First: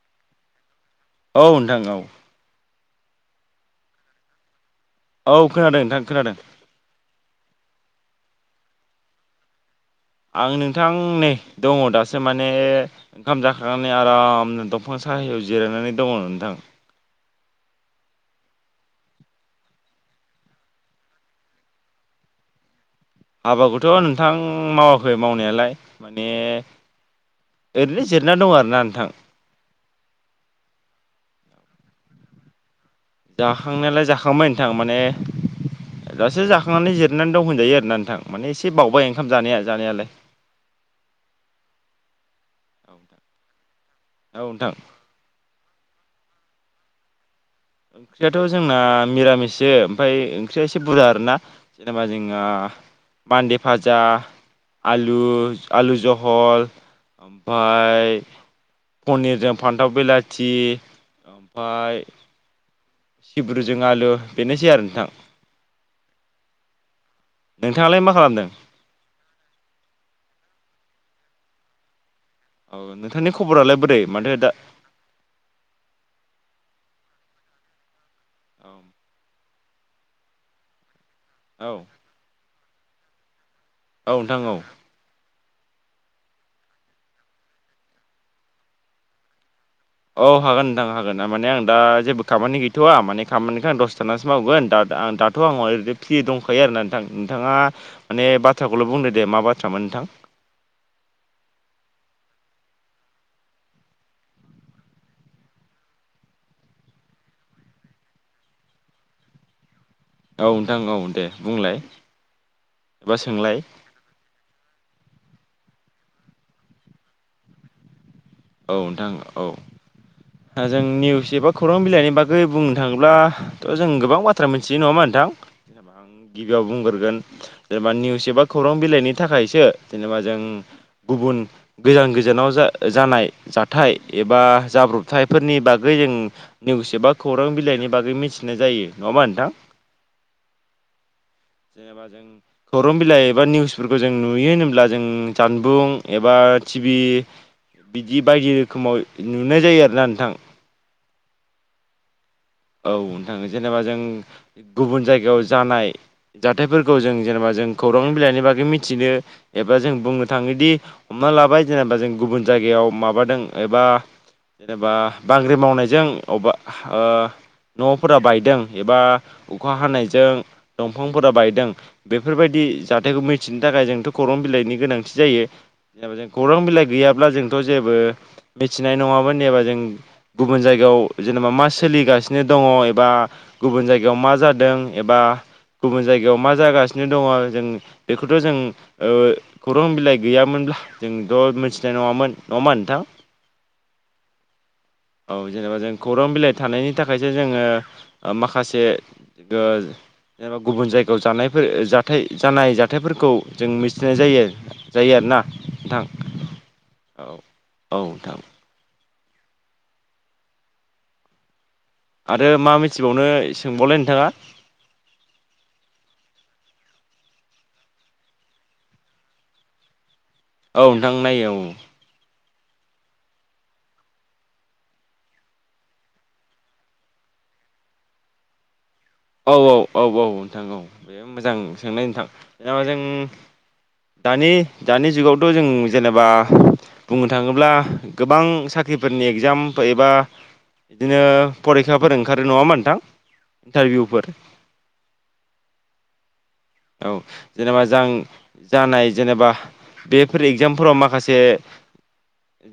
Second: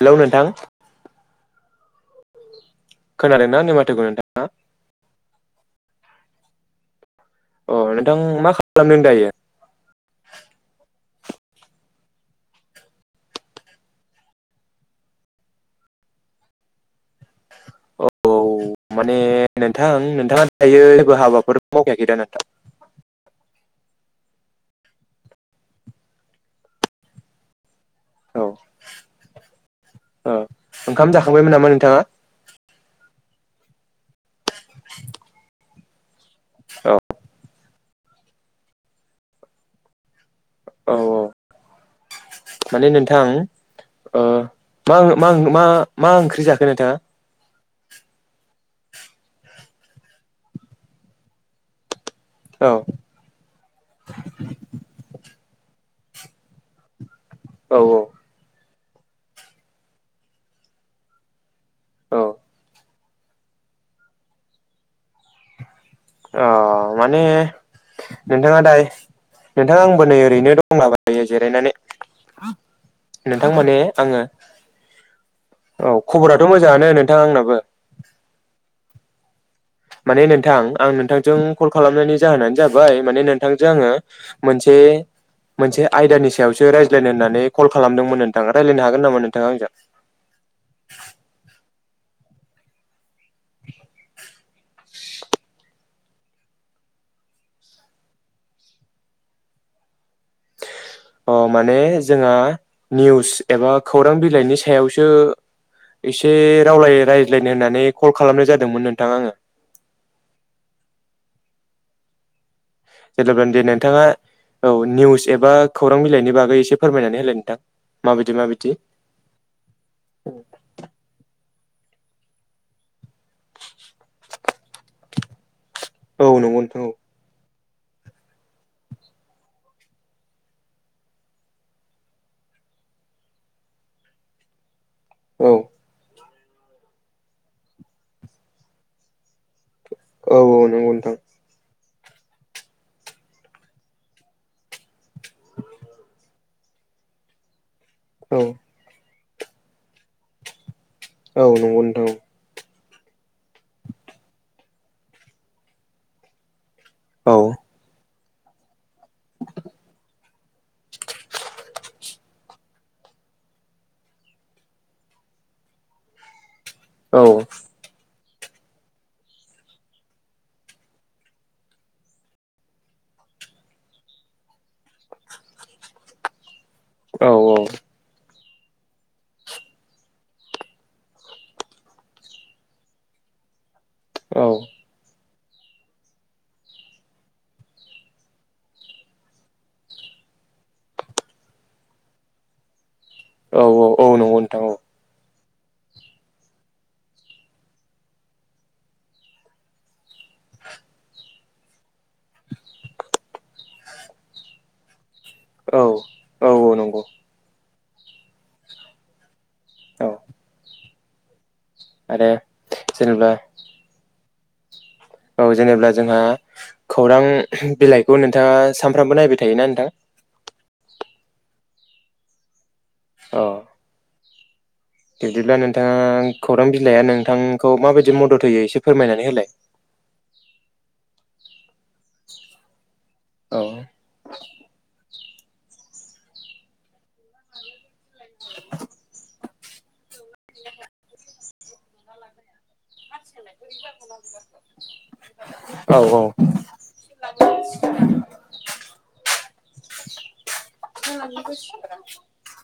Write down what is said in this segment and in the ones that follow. Hello नोंथां। औ नोंथां औ। खोनादोंना माथोखो नोंथाङा? औ खोनादों नोंथां खोनादों। अ नोंथां मा खालामदों दायो? आं नोंथां नै दङ दासो माने ओंखाम जाखांनानै आराम दंफां साहायाव जिरायनानै दङ नोंथां। [inaudible] अ माने नोंथां नोंथाङा दायो जेबो हाबाफोर मावखायाखै दा नोंथां? हाबाखौथ' नोंथां मावाखै मावनायालाय। माने ओरैनो जिरायना दं आरोना नोंथां। ओ। ओंखाम जाखांबायमोन नामा नोंथाङा? जाखांनायालाय जाखांबाय नोंथां माने। दासो जाखांनानै औ जिरनानै दं होनजायो आरोना नोंथां माने एसे बावबाय ओंखाम जानाया जानायालाय। औ-औ माने औ नोंथां। ओ नोंथां मां मां मा मा ओंख्रि जाखो नोंथाङा। ओंख्रियाथ' जोंना मिरामिसस ओमफ्राय ओंख्रिया एसे बुरजा आरोना। जेनेबा जोङो औ बान्दे भाजा आलु। आलु जहल औ ओमफ्राय। पनिरजों फान्थाव बिलाथि ओमफफ्राय। औ सिब्रुजों आलु बेनोसै आरो नोंथां। अ माने नोंथाङालाय मा खालामदों नोंथाङा दाय नोंथाङा आंबो नै ओरैनो दं। माबायो जिरायनानै। औ नोंथांनि नोंथां खबरालाय माने बोरै आङो माथो दा औ खबराथ' मोजां। मोजांआनो नोंथां आंनाबो। माने नोंथां आं नोंथांजों कल औ खालामनायनि जाहोनानो जाबाय माने नोंथ। बिथांजों आङो औ नोंथां औ मोनसे। मोनसे आयदानि सायावसो रायज्लायनो होननानै कल खालामदोंमोन नोंथाङा रायज्लायनो हागोन नामा नोंथाङाजों। औ हागोन नोंथां हागोनमाने आं दा जेबो खामानि गैथ'वा माने। खामानिखौ आं दसथानासो मावगोन दा। आं दाथ' आंहा ओरैनो फ्रि दंखायो आरोना नोंथां नोंथाङा माने बाथ्राखौल' बुंदो दे मा बाथ्रामोन नोंथां। [unintelligible] अ माने जोंहा निउस एबा खौरां बिलाइनि सायावसो। एसे रावलाय रायज्लायनो होननानै कल खालामनाय जादोंमोन नोंथां आंङो। औ नोंथां औ दे बुंलाय। एबा सोंलाय जेलानो नोंथाङा औ निउस। एबा खौरां बिलाइनि बागै एसे फोरमायनानै होलाय नोंथां। माबायदि माबायदि औ नोंथां औ जों निउस एबा खौरां। बिलायनाय बागै बुंनो थाङोब्लाथ' जों गोबां बाथ्रा मिथियो नङामा नोंथां। जेनेबा आं औ नंगौ गिबियाव नोंथां औ बुंग्रोगोन। जेनेबा निउस एबा खौरां बिलाइनि थाखायसो जेनेबा जों गुबुन गोजान गोजानाव जा। जानाय जाथाय एबा जाब्रबथायफोरनि औ बागै जों। निउस एबा खौरां बिलाइनि बागै मिथिनाय जायो नङामा नोंथां। औ-औ नंगौ नोंथां। जेनेबा जों खौरां बिलाइ एबा निउसफोरखौ जों नुयो होनोब्ला। जों जानबुं एबा टिभि बिदि बायदि औ रोखोमाव। नुनाय जायो आरो ना नोंथां। औ नंगौ नोंथां औ नोंथां जेनेबा जों गुबुन जायगायाव जानाय जा। हथायफोरखौ जों औ जेनेबा जों खौरां नि बागै मिथिनो एबा जों बुंनो थाङोदि हमना लाबाय जेनेबा जों गुबुन जायगायाव माबादों एबा जेनेबा बांग्रि मावनायजों अबेबा औ न'फोरा बायदों एबा अखा हानायजों दंफांफोरा बायदों बेफोरबायदि जाथायखौ मिथिनो थाखाय जोंथ' खौरां बिलाइनि गोनांथि जायो जा जों खौरां बिलाइ गैयाब्ला औ जोंथ' औ। जेबो मिथिनाय नङाबा एबा जों गुबुन जायगायाव जेनेबा मा सोलिगासिनो नो दङ एबा गुबुन जायगायाव मा औ जादों एबा गुबुन जायगायाव मा जागासिनो दङ जों बेखौथ' जों खौरां बिलाइ गैयाब्ला मोनब्ला जोंथ' मिथिनाय नङामोन नङामा नोंथां औ औ औ नंगौ नोंथां औ औ जेनेबा जों खौरां बिलाइ थानायनि नि थाखायसो जोङो माखासे जेनेबा गुबुन जायगायाव जानाय जानाय जाथायफोरखौ जों मिथिनाय जायो जायो आरो। औ औ औ नंगौ। औ औ नोंथां औ आरो मा मिथिबावनो जेनेबा सोंबावलाय नोंथाङा। औ जेनेबा जोंहा खौरां बिलाइखौ नोंथाङा सानफ्रामबो नायबाय थायोना नोंथां। औ नोंथां नायो औ। औ। बिदिब्ला नोंथाङा खौरां बिलाइआ नोंथांखौ माबायदि मदद होयो एसे फोरमायनानै होलाय औ औ औ औ नोंथां औ बे मोजां सोंनाय नोंथां जेनबा जों औ दानि दानि जुगावथ' थ' जों जेनेबा बुंनो थाङोब्ला गोबां साख्रिफोरनि एगजाम एबा बिदिनो फरिखाफोर ओंखारो नङामोन नोंथां इन्टारभिउफोर औ औ औ जेनेबा जां जानाय जेनेबा बेफोर एगजामफोराव माखासे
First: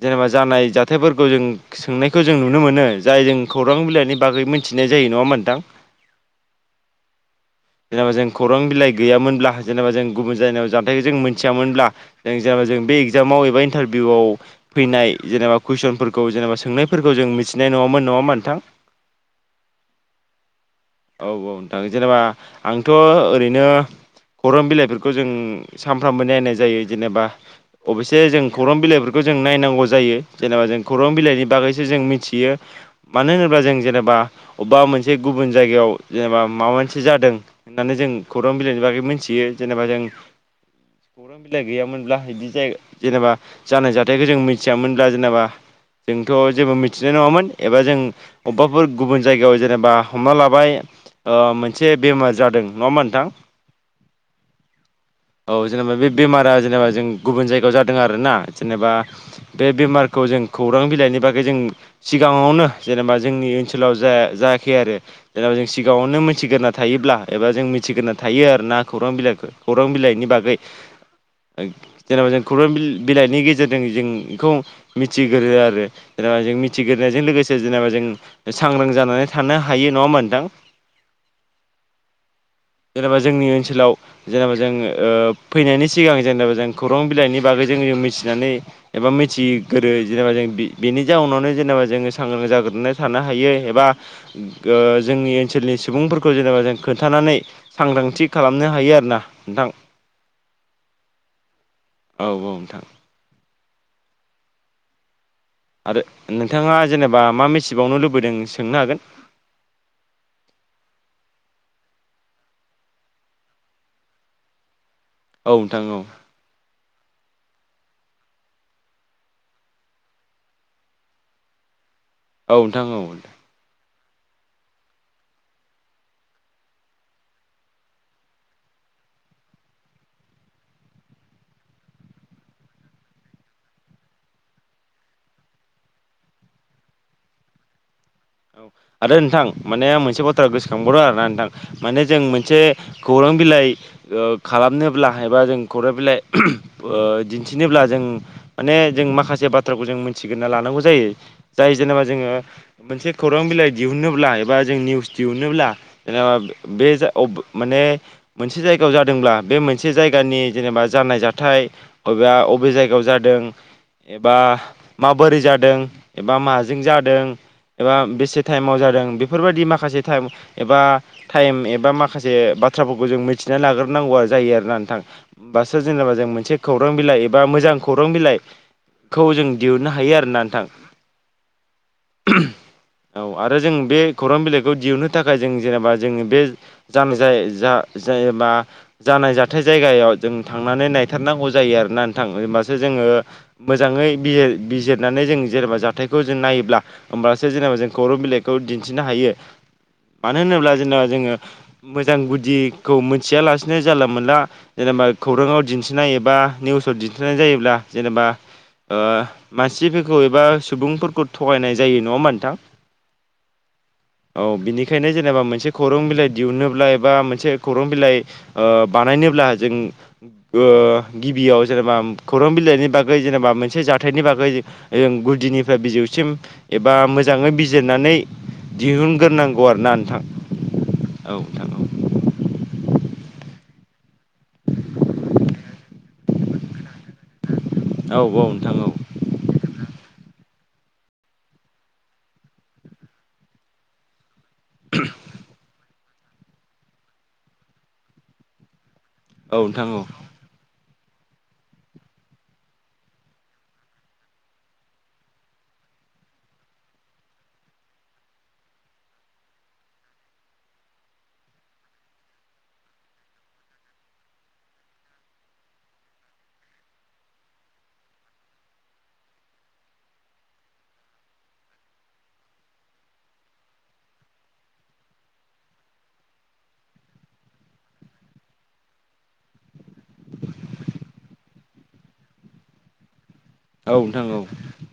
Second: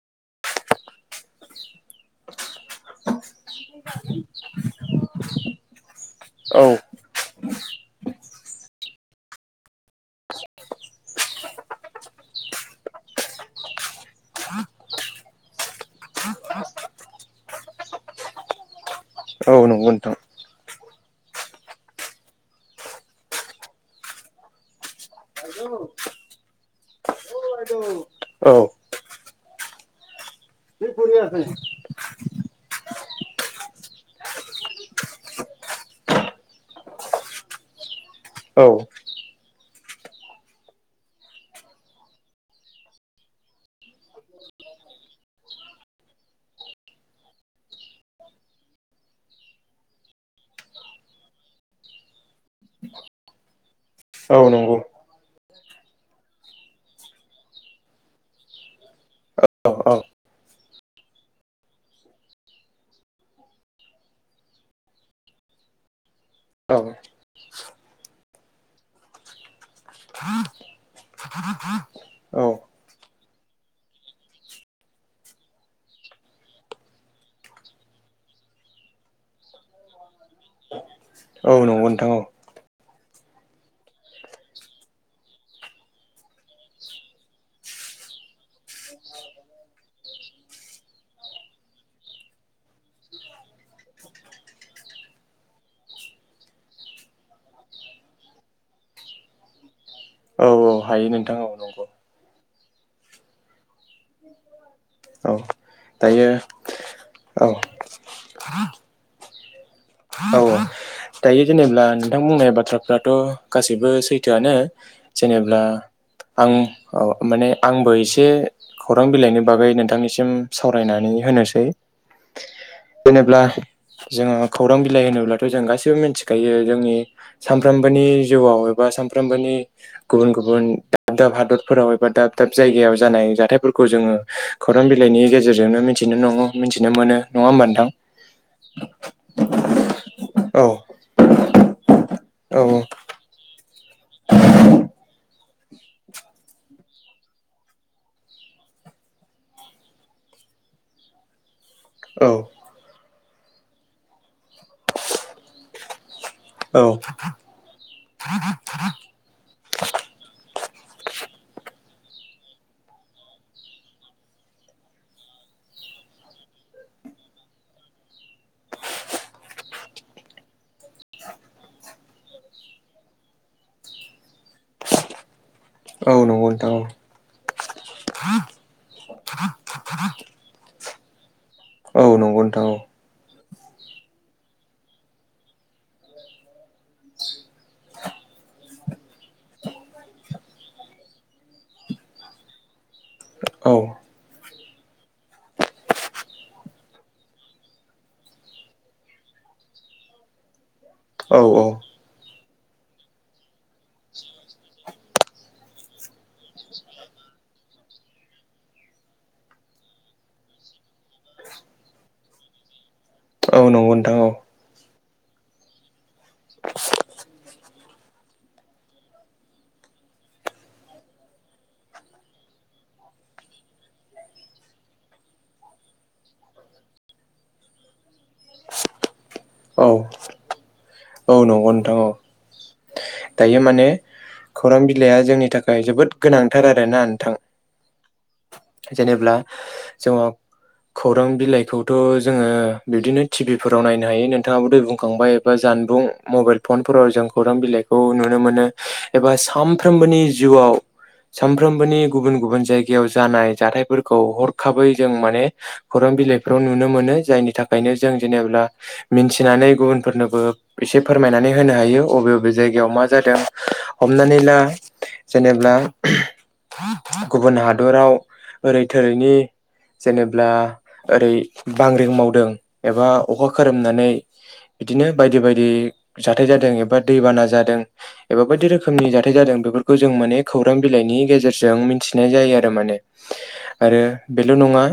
जेनेबा जानाय जा जाथायफोरखौ जों सोंनायखौ जों नुनो मोनो जाय जों खौरां बिलाइनि बागै मोनथिनाय जायो नङा होनबा नोंथां औ जेनेबा जों खौरां बिलाइ गैयामोनब्ला जेनेबा जों गुबुन जायगायाव जानथायखौ जों मिथियामोनब्ला जों जेनेबा जों बे इक्जामाव एबा इनटारभिउ फैनाय जेनेबा कुइसनफोरखौ जेनेबा सोंनायफोरखौ जों मिथिनाय नङामोन नङा होनबा नोंथां औ नंगौ नोंथां औ औ नोंथां जेनेबा आंथ' ओरैनो खौरां बिलाइफोरखौ जों सानफ्रामबो नायनाय जायो जेनेबा अबयसे जों औ खौरां बिलाइफोरखौ जों नायनांगौ जायो जेनेबा जों खौरां बिलाइनि बागैसो जों मिथियो मानो होनोब्ला जों जेनेबा अबेबा मोनसे गुबन जायगायाव जेनेबा माबा मोनसे जादों होननानै जों खौरां औ बिलाइनि बागै मिथियो जेनेबा जों [inaudible] खौरां बिलाइ गैयामोनब्ला बिदि जाय जेनेबा जानाय जाथायखौ जों मिथियामोनब्ला जेनेबा जोंथ' जेबो मिथिनाय नङामोन एबा जों अबेबाफोर गुबुन जायगायाव जेनेबा हमना लाबाय मोनसे बेमार जादों नङा होनबा नोंथां नोंगौ। औ जेनेबा बे बेमारा जेनेबा जों गुबुन जायगायाव जादों आरोना जेनेबा बे औ औ बेमारखौ जों खौरां बिलाइनि बागै जों सिगाङावनो जेनेबा जोंनि ओनसोलाव जा जायाखै आरो। जेनेबा जों सिगाङावनो मिथिग्रोना औ थायोब्ला एबा जों मिथिग्रोना थायो आरोना खौरां बिलाइखौ खौरां बिलाइ बिलाइनि बागै जेनेबा जों औ खौरां बिलाइनि गेजेरजों जों बेखौ मिथिग्रो आरो द जों मिथिग्रोनायजों लोगोसे जेनेबा जों सांग्रां जानानै थानो ह हायो नङा होनबा नोंथां ओ नोंथां औ जेनेबा जोंनि ओनसोलाव जेनेबा जों ओ फैनायनि सिगां जेनेबा जों खौरां बिलाइनि बागै जोंबो मिथिनानै एबा मिथिग्रो जेनेबा जों बेनि जाउनावनो जेनेबा जोङो सांग्रां जा ग्रोना थानो हायो एबा ओ जोंनि ओनसोलनि सुबुंफोरखौ जेनेबा जों खोन्थानानै सांग्रांथि खालामनो हायो आरोना नों थां औ औ हायो नोंथां औ नंगौ। औ औ नोंथां औ आरो दायो नोंथाङा जेनेबा मा औ मिथिबावनो लुबैदों सोंनो हागोन। औ दायो जेनेब्ला नोंथां बुंनाय बाथ्राफ्राथ' गासैबो सैथोआनो औ जेनेब्ला नोंथां औ आं अ माने आंबो ए से खौरां बिलाइनि बागै नोंथांनिसिम सावरायनानै होनोसै। औ नोंथां औ। जेनेब्ला जोङो खौरां बिलाइ होनोब्लाथ जों गासै बो मिथिखायो जोंनि सानफ्रोमबोनि जिउआव एबा सानफ्रोमबोनि गुबुन गुबुन दाब दाब हादरफोराव एबा दाब दाब जायगायाव जानाय जाथायफोरखौ जोङो खौरां बिलाइनि गेजेरजोंनो मिथिनो नङ मिथिनो मोनो नङा होमबा नोथां? औ आरो नोंथां माने मोनसे बाथ्रा औ गोसो खांबावदों आरोना नोंथां माने जों मोनसे औ खौरां बिलाइ ओ खालामनोब्ला हायबा जों खौरां बिलाइ [unintelligible] ओ दिन्थिनोब्ला जों माने जों माखासे बाथ्राखौ जों मिथिगोन ना लानांगौ जायो। जाय जेनेबा जोङो औ मोनसे खौरां बिलाइ दिहुनोब्ला एबा जों निउस दिहुनोब्ला [unintelligible] औ माने मोनसे जायगायाव जादोंब्ला बे मोनसे जायगानि जेनेबा जानाय जाथाय बबेबा अबे जायगायाव जादों एबा माबोरै जादों एबा माजों जादों एबा बेसे टाइमाव जादों बेफोरबायदि माखासे एबा टाइम एबा माखासे बा थ्राफोरखौ जों मिथिना लाग्रोनांगौ जायो आरोना नोंथां। होमबासो औ जेनेबा जों नंगौ मोनसे नोंथां औ खौरां बिलाइ एबा मोजां खौरां बिलाइखौ जों दिहुननो हायो आरो ना नोंथां। औ नंगौ नोंथां औ। औ आरो जों बे खौरां बिलाइखौ दिहुननो थाखाय जों जेनेबा जोङो बे जान जाय जा जेनबा जानाय जाथाय जायगायाव जों थांनानै नायथारनांगौ जायो आरोना नोंथां होनबासो जोङो ओ औ मोजाङै बि-बिजिरनानै जों जेनेबा जाथायखौ जों नायोब्ला ओमबा सो जेनेबा जों खौरां बिलाइखौ दिन्थिनो हायो। मानो होनोब्ला जेनेबा जोङो औ औ मोजां गुदिखौ मोनथिया लासेनो जानला मोनला जे नेबा खौराङाव दिन्थिनाय एबा निउसाव दिन्थिनाय जायोब्ला जेनेबा ओ मानसिफोरखौ एबा सुबुंफोरखौ थगायनाय जायो नङा होनबा नोथां। ओ नंगौ नोंथा औ। औ बिनिखायनो जेनेबा मोनसे खौरां बिलाइ दिहुनोब्ला एबा मोनसे खौरां बिलाइ ओ बानाय नोब्ला जों ओ गिबियाव जेनेबा खौरां बिलाइनि बागै जेनेबा मोनसे जाथायनि बागै जों गुदिनिफ्राय बिजौसिम एबा मो जाङै बिजिरनानै दिहुनग्रोनांगौ औ आरोना नोंथां। औ नंगौ नोंथां औ दायो माने खौरां बिलाइआ जोंनि थाखाय जोबोद गोनांथार आरोना नोंथां नोंथां औ जेनेब्ला जोङो खौरां बिलाइखौथ' जोङो बिदिनो टिभि फोराव नायनो हायो नों थाङाबो दहाय बुंखांबाय एबा जानबुं मबाइल फनफोराव जों खौरां बिलाइखौ नुनो मोनो। एबा नोंथां औ नोंथां औ सानफ्रोमबोनि जिउआव सानफ्रोमबोनि गुबुन गुबुन जायगायाव जानाय जाथायफोरखौ हरखाबै जों माने खौरां बिलाइफ्राव नुनो मोनो जायनि थाखायनो जों जेनेब्ला मिन्थिनानै गुबुनफोरनोबो एसे फोरमायनानै होनो हायो अबे अबे जायगायाव मा जादों, हमनानै ला जेनेब्ला गुबुन हादराव ओरै थोरैनि जेनेब्ला ओरै बांग्रिं मावदों एबा अखा खोरोमनानै बिदिनो बायदि बायदि बि जाथाय जादों एबा दै बाना जादों एबा बायदि रोखोमनि जाथाय जादों बेफोरखौ जों माने खौरां बिलाइनि गेजेरजों मिथिनाय जायो आरो माने। औ आरो नोंथां औ नोंथां बेल' औ नङा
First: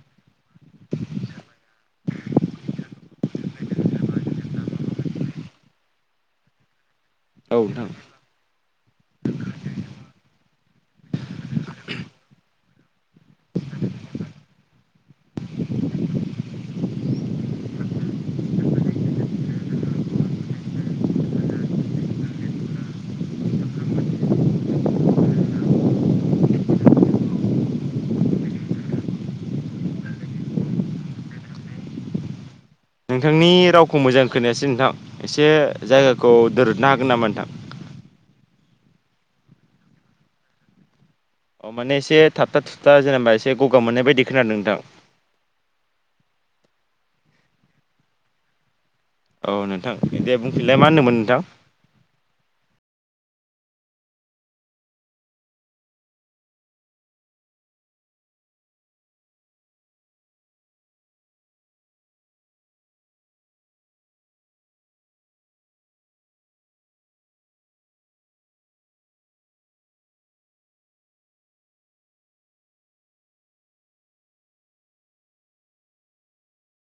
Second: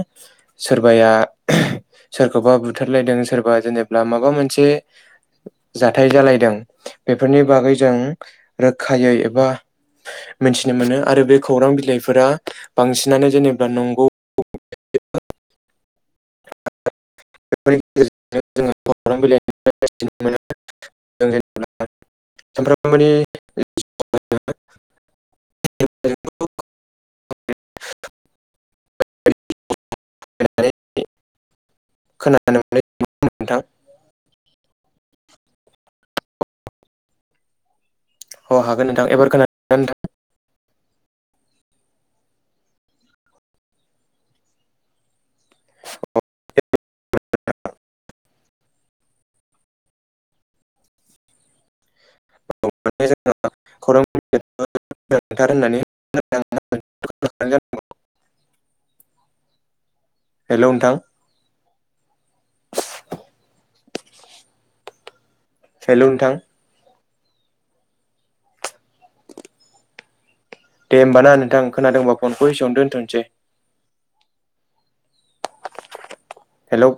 सोरबाया [unintelligible] सोरखौबा बुथारलायदों सोरबा जेनेब्ला माबा मोनसे जाथाय जालायदों बेफोरनि औ बागै नोंथां जों रोखायै एबा मिथिनो मोनो आरो बे खौरां बिलाइफोरा बिनानै जेनेबा नंगौ [unintelligible] [unintelligible] [unintelligible] सानफ्रामबोनि [unintelligible] [inaudible] [unintelligible] नोंथांनि नोंथां रावखौ मोजां खोनायासै नोंथां एसे जायगाखौ दोरदनो हागोन नामा नोंथां? आं हागोन नोंथां एबार खोना [unintelligible] नोंथां अ माने एसे थाबथा थुुबथा जेनेबा एसे गगा मोननाय बायदि खोनादों नोंथां [inaudible] औ नोंथां दे बुंफिलाय मा होनदोंमोन नोंथां? [unintelligible] [unintelligible] थार होननानै [unintelligible] हेल' नोंथां हेलौ नोथां दे होमबा ना नोंथां खोनादोंबा फनखौ एसेआवनो दोनथ'नोसै हेलौ